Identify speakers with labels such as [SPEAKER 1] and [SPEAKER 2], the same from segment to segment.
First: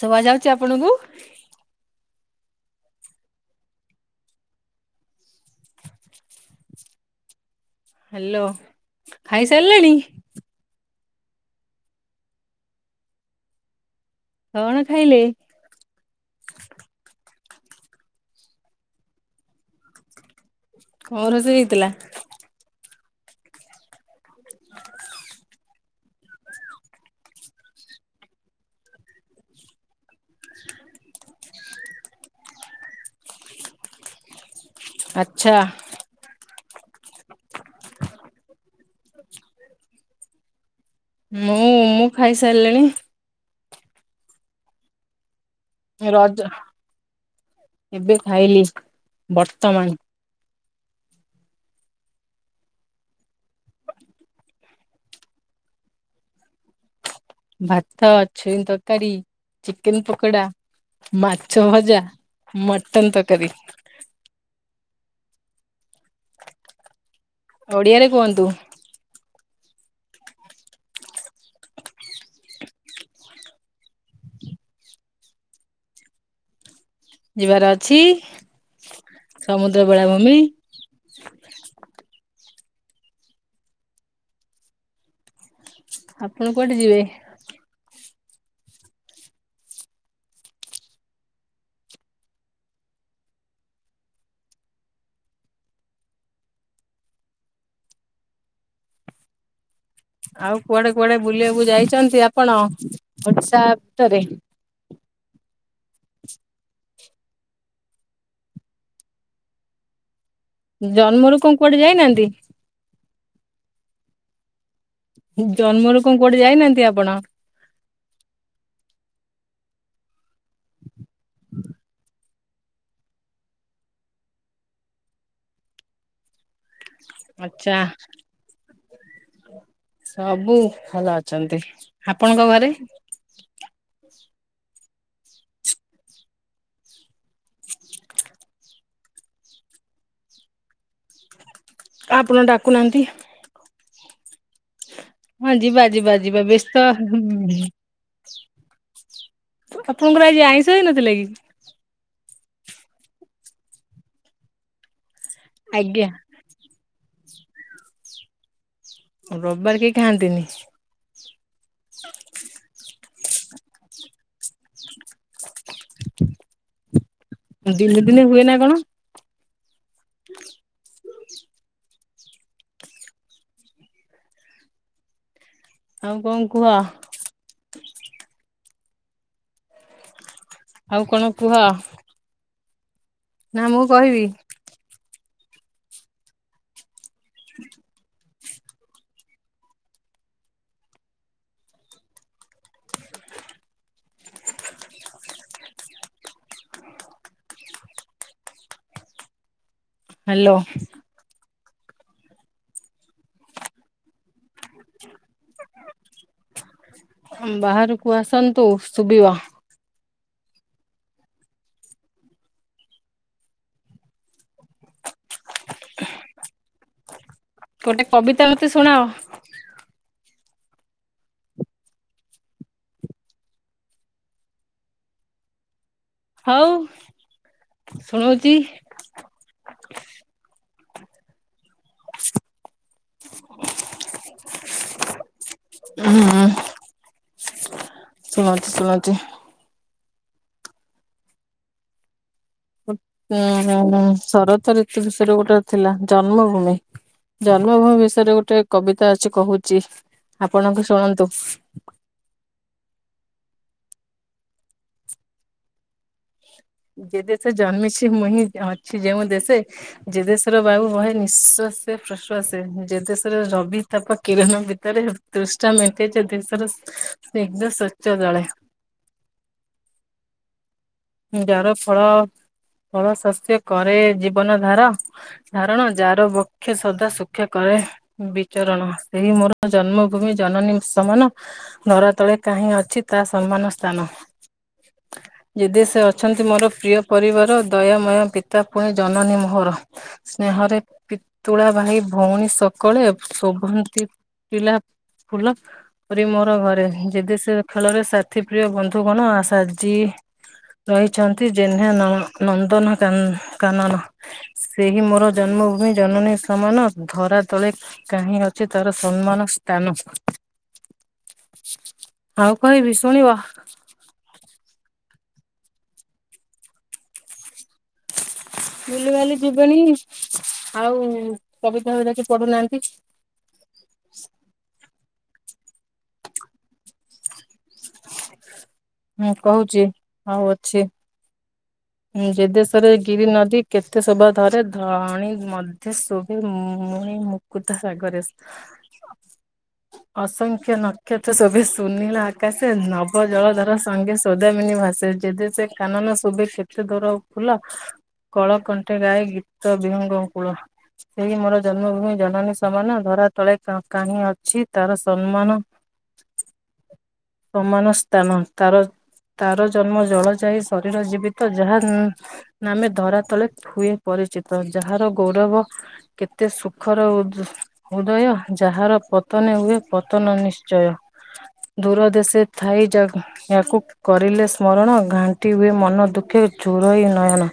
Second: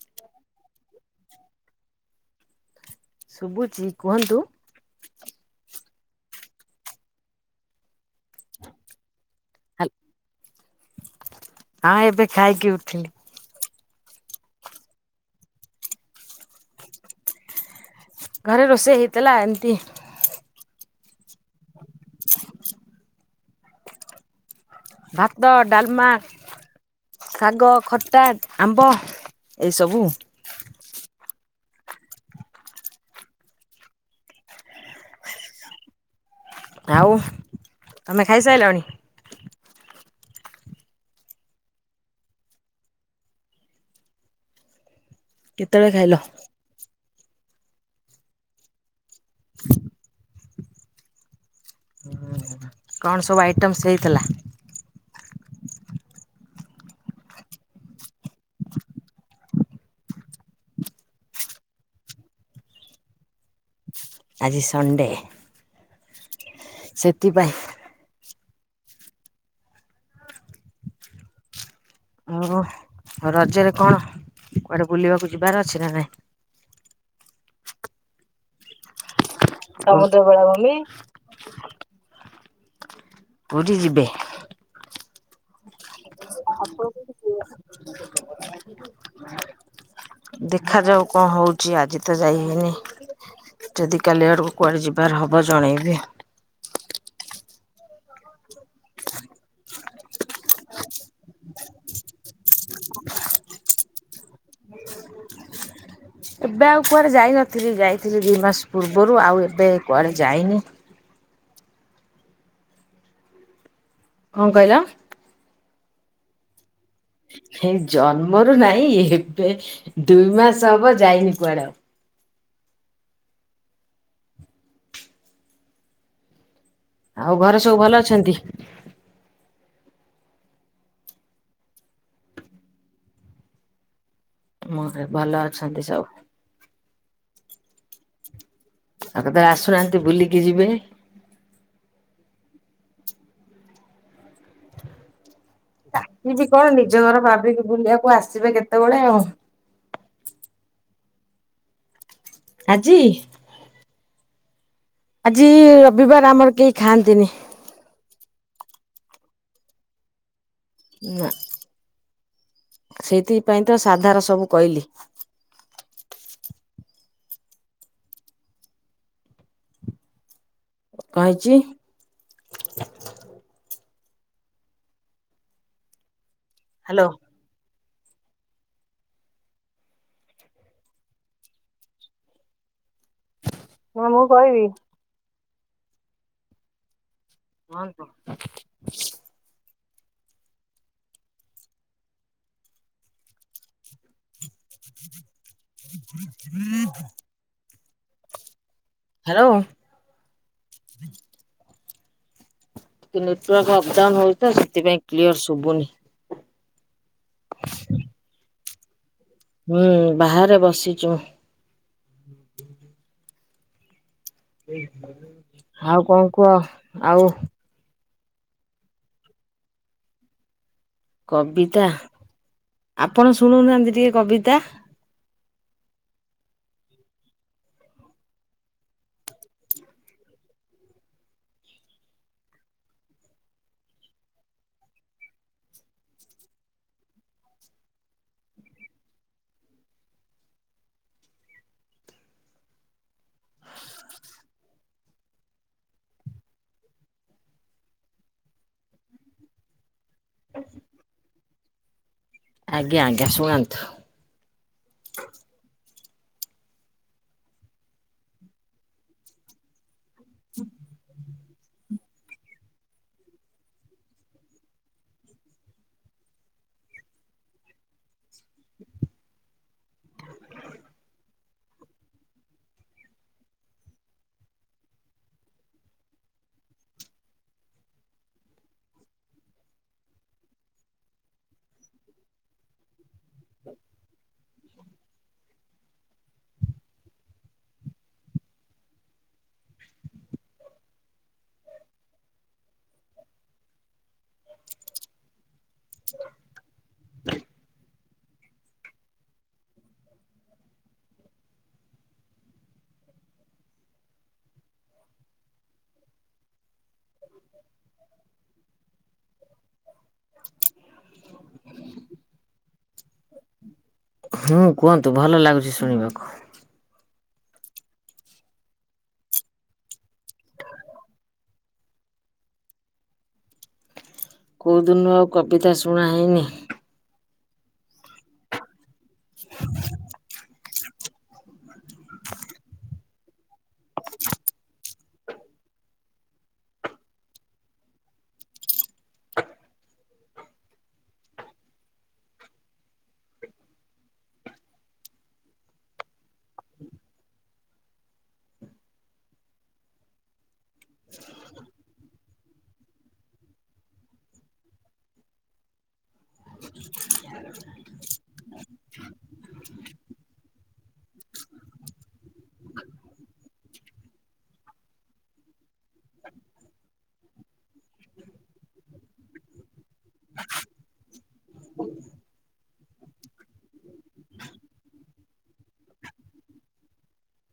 [SPEAKER 1] ଶଭା ଯାଉଛି ଆପଣଙ୍କୁ?
[SPEAKER 2] ଶୁବୁଚି କୁହନ୍ତୁ।
[SPEAKER 1] ହାଲୋ ଖାଇସାଲେଣି?
[SPEAKER 2] ହଁ, ଏବେ ଖାଇକି ଉଠିଲି।
[SPEAKER 1] କଅଣ ଖାଇଲେ?
[SPEAKER 2] ଘରେ ରୋଷେଇ ହେଇଥିଲା ଏମିତି।
[SPEAKER 1] କଣ ରୋଷେଇ ହେଇଥିଲା? [unintelligible]
[SPEAKER 2] ଭାତ, ଡାଲମା ଶାଗ, ଖଟା, ଆମ୍ବ ଏସବୁ
[SPEAKER 1] ଆଛା।
[SPEAKER 2] ଆଉ, ତମେ ଖାଇସାରିଲଣି?
[SPEAKER 1] ମୁଁ, ମୁଁ ଖାଇସାରିଲିଣି।
[SPEAKER 2] କେତେବେଳେ ଖାଇଲ?
[SPEAKER 1] ରଜ, ଏବେ ଖାଇଲି ବର୍ତ୍ତମାନ।
[SPEAKER 2] କଣ ସବୁ ଆଇଟମ୍ସ ହେଇଥିଲା?
[SPEAKER 1] ଭାତ, ଛୁଇଁ ତରକାରୀ, ଚିକେନ ପକୋଡା। ମାଛ ଭଜା, ମଟନ ତରକାରୀ।
[SPEAKER 2] ଆଜି ସଣ୍ଡେ। ସେଥିପାଇଁ
[SPEAKER 1] ଓଡ଼ିଆରେ କୁଅନ୍ତୁ?
[SPEAKER 2] ଆଉ, ରଜରେ କଣ, କୁଆଡେ ବୁଲିବାକୁ ଯିବାର ଅଛି, ନା ନାଇଁ?
[SPEAKER 1] ଯିବାର ଅଛି, ସମୁଦ୍ର ବେଳାଭୂମି।
[SPEAKER 2] କିଏ? ପୁରୀ ଯିବେ।
[SPEAKER 1] ଆପଣ କୁଆଡେ ଯିବେ?
[SPEAKER 2] [unintelligible]
[SPEAKER 1] [unintelligible]
[SPEAKER 2] ଦେଖାଯାଉ କଣ ହଉଚି, ଆଜି ତ ଯାଇ ହେଇନି। ଯଦି କାଲି ଆଡ଼କୁ କୁଆଡେ ଯିବାର ହବ, ଜଣେଇବି।
[SPEAKER 1] ଆଉ କୁଆଡେ କୁଆଡେ ବୁଲିବାକୁ ଯାଇଛନ୍ତି ଆପଣ, ଓଡିଶା ଭିତରେ?
[SPEAKER 2] ଏବେ ଆଉ କୁଆଡ଼େ ଯାଇନଥିଲି, ଯାଇଥିଲି ଦୁଇ ମାସ ପୂର୍ବରୁ, ଆଉ ଏବେ କୁଆଡେ ଯାଇନି?
[SPEAKER 1] ଜନ୍ମରୁ କଣ କୁଆଡେ ଯାଇନାହାନ୍ତି?
[SPEAKER 2] କଣ କହିଲ?
[SPEAKER 1] ଜନ୍ମରୁ କଣ କୁଆଡେ ଯାଇନାହାନ୍ତି ଆପଣ?
[SPEAKER 2] ଏ ଜନ୍ମରୁ ନାଇଁ, ଏବେ ଦୁଇ ମାସ ହବ ଯାଇନି କୁଆଡେ ଆଉ। ଆଉ ଘରେ ସବୁ
[SPEAKER 1] ଆଚା।
[SPEAKER 2] ଭଲ ଅଛନ୍ତି?
[SPEAKER 1] ସବୁ ଭଲ ଅଛନ୍ତି, ଆପଣଙ୍କ ଘରେ?
[SPEAKER 2] ମୋରେ, ଭଲ ଅଛନ୍ତି ସବୁ।
[SPEAKER 1] [unintelligible]
[SPEAKER 2] ଆଉ କେତେବେଳେ ଆସୁନାହାନ୍ତି, ବୁଲିକି ଯିବେ।
[SPEAKER 1] ଆପଣ ଡାକୁନାହାନ୍ତି? ହଁ ଯିବା, ଯିବା, ଯିବା,
[SPEAKER 2] ଯିବି କଣ
[SPEAKER 1] ବ୍ୟସ୍ତ
[SPEAKER 2] ନିଜ ଘର ଭାବିକି ବୁଲିବାକୁ ଆସିବେ କେତେବେଳେ ଆଉ।
[SPEAKER 1] ଆପଣଙ୍କର ଆଜି ଆଇଁଷ ହେଇନଥିଲା କି?
[SPEAKER 2] ଆଜି ଆଜି
[SPEAKER 1] ଆଜ୍ଞା
[SPEAKER 2] ରବିବାର, ଆମର କେହି ଖାଆନ୍ତିନି।
[SPEAKER 1] ରବିବାର କେହି ଖାଆନ୍ତିନି?
[SPEAKER 2] ନା, ସେଇଥିପାଇଁ ତ ସାଧାର ସବୁ କଇଲି।
[SPEAKER 1] ଦିନେ, ଦିନେ ହୁଏ ନା କଣ? ହଁ
[SPEAKER 2] କଁ ହେଇଚି?
[SPEAKER 1] ଆଉ କଣ କୁହ?
[SPEAKER 2] ହ୍ୟାଲୋ।
[SPEAKER 1] ଆଉ କଣ କୁହ? ନା ମୁଁ କହିବି।
[SPEAKER 2] ହଁ ହଁ। ହୁଁ ହ୍ୟାଲୋ।
[SPEAKER 1] ହ୍ୟାଲୋ।
[SPEAKER 2] ନେଟୱାର୍କ ଅପଡାଉନ ହଉଚି ତ ସେଥିପାଇଁ କ୍ଲିୟର ଶୁବୁନି।
[SPEAKER 1] ବାହାରକୁ ଆସନ୍ତୁ ଶୁବିବ।
[SPEAKER 2] ହୁଁ ବାହାରେ ବସିଛୁ। ଆଉ କଣ କୁହ? ଆଉ
[SPEAKER 1] ଗୋଟେ କବିତା ମତେ ଶୁଣାଅ।
[SPEAKER 2] କବିତା ଆପଣ ଶୁଣଉନାହାଁନ୍ତି ଟିକେ କବିତା।
[SPEAKER 1] ହଉ ଶୁଣଉଛି। ହୁଁ ଶୁଣଉଚି ଶୁଣଉଚି। ଉଁ ହୁଁ ହୁଁ ଶରତ ଋତୁ ବିଷୟରେ ଗୋଟେ ଥିଲା ଜନ୍ମଭୂମି। ଜନ୍ମଭୂମି ବିଷୟରେ ଗୋଟେ କବିତା ଅଛି କହୁଛି ଆପଣଙ୍କୁ ଶୁଣନ୍ତୁ।
[SPEAKER 2] ଆଜ୍ଞା ଆଜ୍ଞା ଶୁଣାନ୍ତୁ।
[SPEAKER 1] ଯେ ଦେସେ ଜନ୍ମିଛି ମୁଁ ହିଁ ଅଛି ଯେଉଁ ଦେଶେ ଯେ ଦେଶର ବାବୁ ବହେ ନିଶ୍ଵାସ ସେ ପ୍ରଶ୍ୱାସେ ଯେ ଦେଶର ରବି ତାପ କିରଣ ଭିତରେ ତୃଷ୍ନା ମେଣ୍ଟେ ଯେ ଦେଶର ଏକଦମ ସଵଚ୍ଛ ଜଳ [inaudible] ଁ ଯାର ଫଳ ଫଳ ଶସ୍ୟ କରେ ଜୀବନ ଧାର ଧାରଣ ଯାର ବକ୍ଷେ ସଦା ଶୂକ୍ଷା କରେ ବିଚରଣ ସେଇ ମୋର ଜନ୍ମଭୂମି ଜନନୀ ସମାନ। ଧରା ତଳେ କାହିଁ ଅଛି ତା ସନମାନ ସ୍ଥାନ ଯେଦେଶେ ସେ ଅଛନ୍ତି ମୋର ପ୍ରିୟ ପରିବାର ଦୟାମୟ ପିତା ପୁଣି ଜନନୀ ମୋହର। ସ୍ନେହରେ ପିତୁଳା ଭାଇ ଭଉଣୀ ସକଳେ ଶୋଭନ୍ତି ପିଲା ଫୁଲ ପରି ମୋର ଘରେନୀ ଜେ ଦେସେ ଖେଳରେ ସାଥି ପ୍ରିୟ ବନ୍ଧୁ କଣ ସାଜି ରହିଛନ୍ତି ଜେହ୍ନେ ନନ୍ଦନ କାନନ। ସେହି ମୋର ଜନ୍ମଭୂମି ଜନନୀ ସମାନ ଧରା ତଳେ କାହିଁ ଅଛି ତାର ସମ୍ମାନ ତାନ ଆଉ କହିବି ଶୁଣିବ?
[SPEAKER 2] ହୁଁ କୁହନ୍ତୁ ଭଲ ଲାଗୁଛି ଶୁଣିବାକୁ।
[SPEAKER 1] ବୁଲିିବାଲି ଯିବନି ଆଉ କବିତା ହୁରାକେ ପଢୁନାହାଁନ୍ତି
[SPEAKER 2] କଉଦିନୁ ଆଉ କବିତା ଶୁଣା ହେଇନି।
[SPEAKER 1] ହୁଁ କହୁଚି ଆଉ ଅଛି। ଜେ ଦେଶରେ ଗିରି ନଦୀ କେତେ ଶୋଭା ଧରେ ଧଣୀ ମଧ୍ୟ ଶୁଭେ ମୁଣି ମୁ କୁତା ସାଗରେ ଅସଂଖ୍ୟ ନକ୍ଷତ୍ର ଶୋଭେ ସୁନୀଳ ଆକାଶ ନବ ଜଳ ଧର ସଙ୍ଗେ ସୌଦାମିନି ଭାସେ। ଯେ ଦେସେ କାନନ ଶୁଭେ ସେ କେଦୋର ଫୁଲ କଳ କଣ୍ଠେ ଗାଏ ଗୀତ ବିହଙ୍ଗ କୂଳ। ସେଇ ମୋର ଜନ୍ମଭୂମି ଜନନୀ ସମାନ ଧରା ତଳେ କାହିଁ ଅଛି ତାର ସମ୍ମାନ। ହ ସମାନ ସ୍ଥାନ ତାର ତାର ଜନ୍ମ ଜଳ ଯାଇ ଶରୀର ଜୀବି ତ ଯାହା ନ ନାମେ ଧରା ତଳେ ଫୁଏ ପରିଚିତ ଯାହାର ଗୌରବ କେତେ ସୁଖର ଓଜ ହୁଦୟ ଯାହାର ପତନେ ହୁଏ ପତନ ନିଶ୍ଚୟ। ଦୂର ଦେଶ ଥାଇ ଯା ୟାକୁ କରିଲେ ସ୍ମରଣ ଘାଣ୍ଟି ହୁଏ ମନ ଦୁଃ କେ ଚୁଳଇ ନୟନ।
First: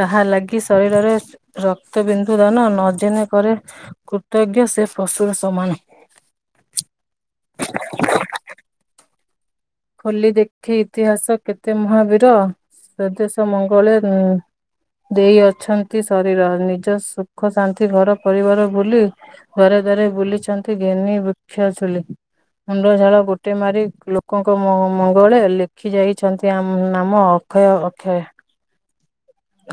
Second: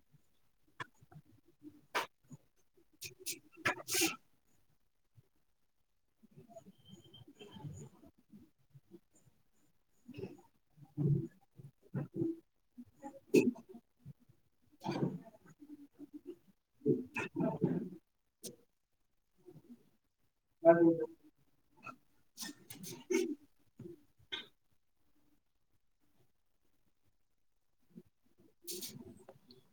[SPEAKER 1] ତାହା ଲାଗି ଶରୀରରେ ରକ୍ତ ବିିନ୍ଦୁ ଦାନ ନଦେନେ କରେ କୃତଜ୍ଞ ସେ ପଶୁର ସମାନେ। ଖୋଲି ଦେଖେ ଇତିହାସ କେତେ ମହାବୀର ସ୍ୱଦେଶ ମଙ୍ଗଳେ ଏଁ ଦେଇ ଅଛନ୍ତି ଶରୀର ନିଜ ସୁଖ ଶାନ୍ତି ଘର ପରିବାର ଭୁଲି। ହରେ ଦ୍ଵାରେ ବୁଲିଛନ୍ତି ଘେନି ବୃକ୍ଷ ଚୁଲି ମୁଣ୍ଡ ଝାଳ ଗୋଟେ ମାରି ଲୋକ ଲୋକଙ୍କ ମ ମଙ୍ଗଳ ଲେଖି ଯାଇଛନ୍ତି ଆମ ନାମ ଅକ୍ଷୟ ଅକ୍ଷୟ।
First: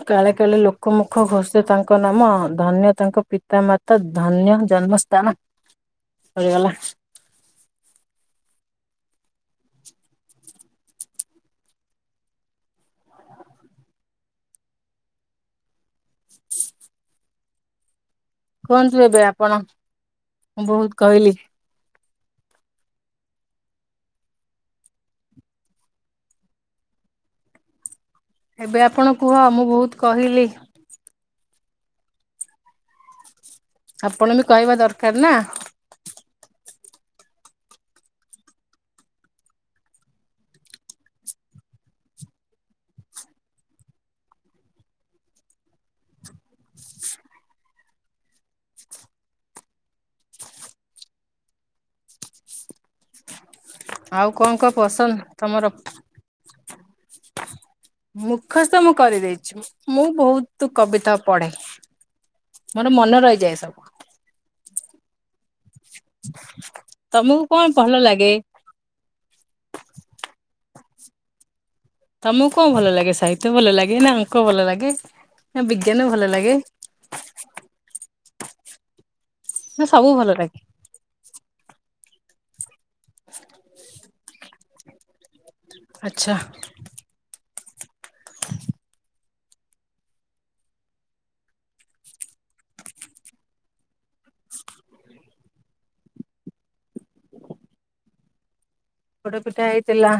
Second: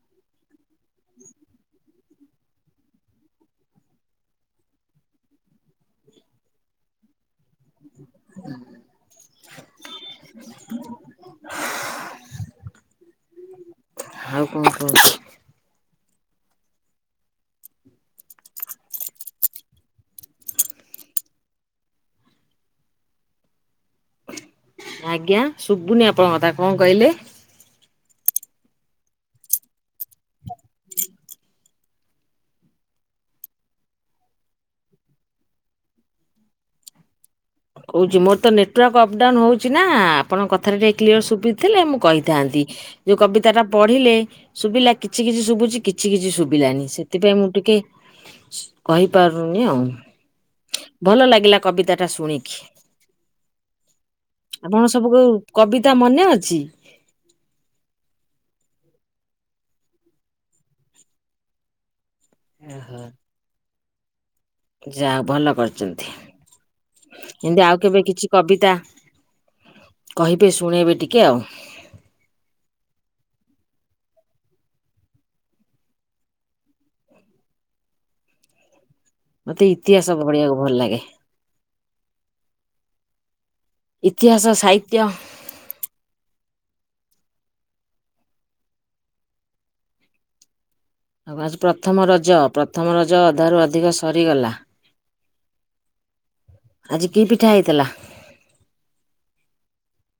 [SPEAKER 1] କାଳେ କାଳେ ଲୋକମୁଖ ଘୋଷେ ତାଙ୍କ ନାମ ଧନ୍ୟ ତାଙ୍କ ପିତା ମାତା ଧନ୍ୟ ଜନ୍ମସ୍ଥାନ। ସରିଗଲା।
[SPEAKER 2] ଆଉ କଁ ଖବର।
[SPEAKER 1] କୁହନ୍ତୁ ଏବେ ଆପଣ ମୁଁ ବହୁତ କହିଲି।
[SPEAKER 2] ଆଜ୍ଞା ଶୁବୁନି ଆପଣଙ୍କ କଥା କଣ କହିଲେ।
[SPEAKER 1] ଏବେ ଆପଣ କୁହ ମୁଁ ବହୁତ କହିଲି। ଆପଣ ବି କହିବା ଦରକାର ନା।
[SPEAKER 2] କହୁଛି ମୋର ତ ନେଟୱାର୍କ ଅପ୍ ଡାଉନ୍ ହଉଛି ନା ଆପଣଙ୍କ କଥାରେ ଟିକେ କ୍ଲିୟର ଶୁଭି ଥିଲେ ମୁଁ କହିଥାନ୍ତି। ଯୋଉ କବିତା ଟା ପଢିଲେ? ଶୁଭିଲା କିଛି କିଛି ଶୁଭୁଛି କିଛି କିଛି ଶୁଭିଲାନି ସେଥିପାଇଁ ମୁଁ ଟିକେ କହିପାରୁନି ଆଉ ଭଲ ଲାଗିଲା କବିତା ଟା ଶୁଣିକି।
[SPEAKER 1] ଆଉ କଣ କଣ
[SPEAKER 2] ଆପଣଙ୍କ
[SPEAKER 1] ପସନ୍ଦ
[SPEAKER 2] ସବୁ
[SPEAKER 1] ତମର?
[SPEAKER 2] କବିତା ମନେ ଅଛି।
[SPEAKER 1] ମୁଖସ୍ଥ ମୁଁ କରିଦେଇଛି ମୁଁ ବହୁତ କବିତା ପଢେ। ମୋର ମନେ ରହିଯାଏ ସବୁ।
[SPEAKER 2] ଯାହା ଭଲ କରିଛନ୍ତି
[SPEAKER 1] ତମକୁ କଣ
[SPEAKER 2] ଏମତି ଆଉ
[SPEAKER 1] ଭଲ
[SPEAKER 2] କେବେ କିଛି
[SPEAKER 1] ଲାଗେ
[SPEAKER 2] କବିତା କହିବେ ଶୁଣେଇବେ ଟିକିଏ ଆଉ।
[SPEAKER 1] ତମକୁ କଣ ଭଲ ଲାଗେ ସାହିତ୍ୟ ଭଲ ଲାଗେ ନା ଅଙ୍କ ଭଲ ଲାଗେ ନା ବିଜ୍ଞାନ ଭଲ ଲାଗେ।
[SPEAKER 2] ମତେ ଇତିହାସ ବଢିବାକୁ ଭଲ ଲାଗେ। ଇତିହାସ ସାହିତ୍ୟ
[SPEAKER 1] ଆଚ୍ଛା।
[SPEAKER 2] ଆଉ ପ୍ରଥମ ରଜ ପ୍ରଥମ ରଜ ଅଧାରୁ ଅଧିକ ସରିଗଲା। ଆଜି କି ପିଠା ହେଇଥିଲା।
[SPEAKER 1] ପୋଡ଼ ପିଠ ହେଇଥିଲା।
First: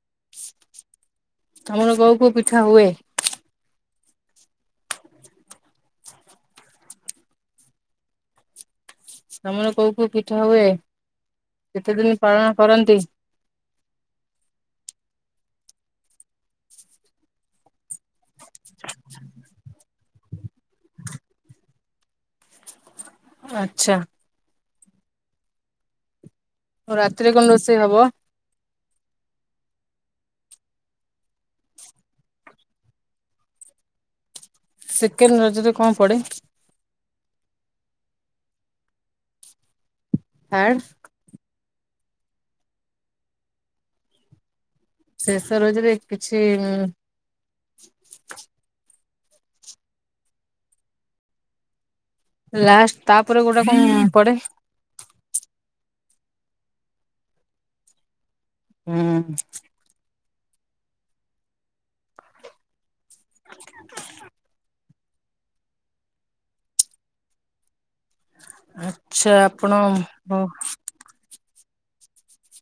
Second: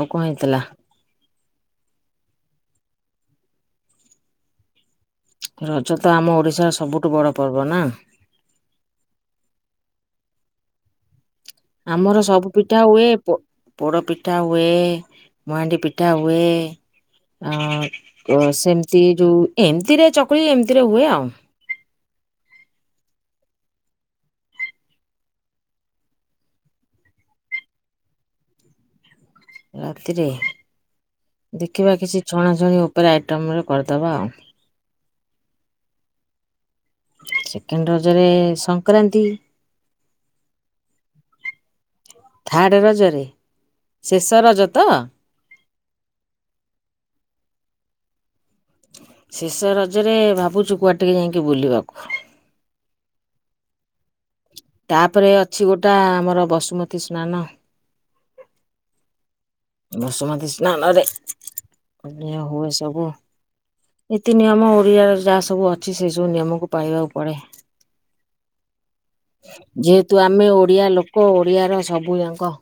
[SPEAKER 2] ଆଉ କଁ ହେଇଥିଲା।
[SPEAKER 1] ତମର କୋଉ କୋଉ ପିଠା ହୁଏ।
[SPEAKER 2] ରଜ ତ ଆମ ଓଡ଼ିଶାର ସବୁଠୁ ବଡ଼ ପର୍ବ ନା।
[SPEAKER 1] ତମର କୋଉ କୋଉ ପିଠା ହୁଏ। କେତେ ଦିନ
[SPEAKER 2] ଆମର
[SPEAKER 1] ପାଳନ
[SPEAKER 2] ସବୁ ପିଠା
[SPEAKER 1] କରନ୍ତି?
[SPEAKER 2] ହୁଏ। ପୋ ପୋଡ଼ ପିଠା ହୁଏ ମହାଣ୍ଡି ପିଠା ହୁଏ। ଅ ଅ ସେମତି ଯୋଉ ଏମିତିରେ ଚକୁଳି ଏମିତିରେ ହୁଏ ଆଉ।
[SPEAKER 1] ଆଚ୍ଛା। ଆଉ ରାତିରେ କଣ ରୋଷେଇ ହବ?
[SPEAKER 2] ରାତିରେ ଦେଖିବା କିଛି ଛଣାଛୁଣି ଉପରେ ଆଇଟମରେ କରିଦେବା ଆଉ।
[SPEAKER 1] ସେକେଣ୍ଡ ରଜରେ କଣ ପଡେ?
[SPEAKER 2] ସେକେଣ୍ଡ ରଜରେ ସଂକ୍ରାନ୍ତି।
[SPEAKER 1] ଥାର୍ଡ଼?
[SPEAKER 2] ଥାର୍ଡ ରଜରେ ଶେଷ ରଜ ତ?
[SPEAKER 1] ଶେଷ ରଜରେ କିଛି ଉଁ
[SPEAKER 2] ଶେଷ ରଜରେ ଭାବୁଛୁ କୁଆଡେ ଟିକେ ଯାଇକି ବୁଲିବାକୁ।
[SPEAKER 1] ଲାଷ୍ଟ ତାପରେ ଗୋଟା କଣ ପଡ?
[SPEAKER 2] ତାପରେ ଅଛି ଗୋଟା ଆମର ବସୁମତୀ ସ୍ନାନ।
[SPEAKER 1] ହୁଁ।
[SPEAKER 2] ବସୁମତୀ ସ୍ନାନରେ ଅନ୍ୟ ହୁଏ ସବୁ। ନିତି ନିୟମ ଓଡିଆ ର ଯାହା ସବୁ ଅଛି ସେଇ ସବୁ ନିୟମକୁ ପାଳିବାକୁ ପଡେ।
[SPEAKER 1] ଆ
[SPEAKER 2] ଯେହେତୁ ଆମେ ଓଡିଆ ଲୋକ ଓଡିଆ ର ସବୁ ଯାଙ୍କ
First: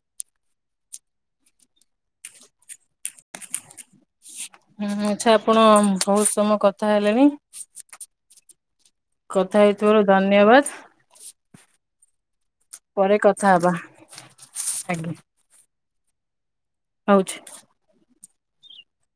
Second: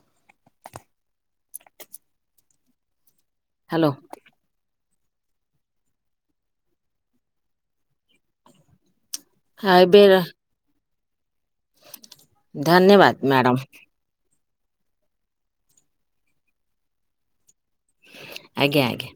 [SPEAKER 2] ହ୍ୟାଲୋ।
[SPEAKER 1] ହୁଁ ଆଛା ଆପଣ ବହୁତ ସମୟ କଥା ହେଲେଣି କଥା ହେଇଥିବାରୁ
[SPEAKER 2] ଏବେ
[SPEAKER 1] ଧନ୍ୟବାଦ।
[SPEAKER 2] ଧନ୍ୟବାଦ
[SPEAKER 1] ପରେ କଥା
[SPEAKER 2] ମ୍ୟାଡ଼ାମ
[SPEAKER 1] ହବା ଆଜ୍ଞା। ରହୁଛି।
[SPEAKER 2] ଆଜ୍ଞା ଆଜ୍ଞା।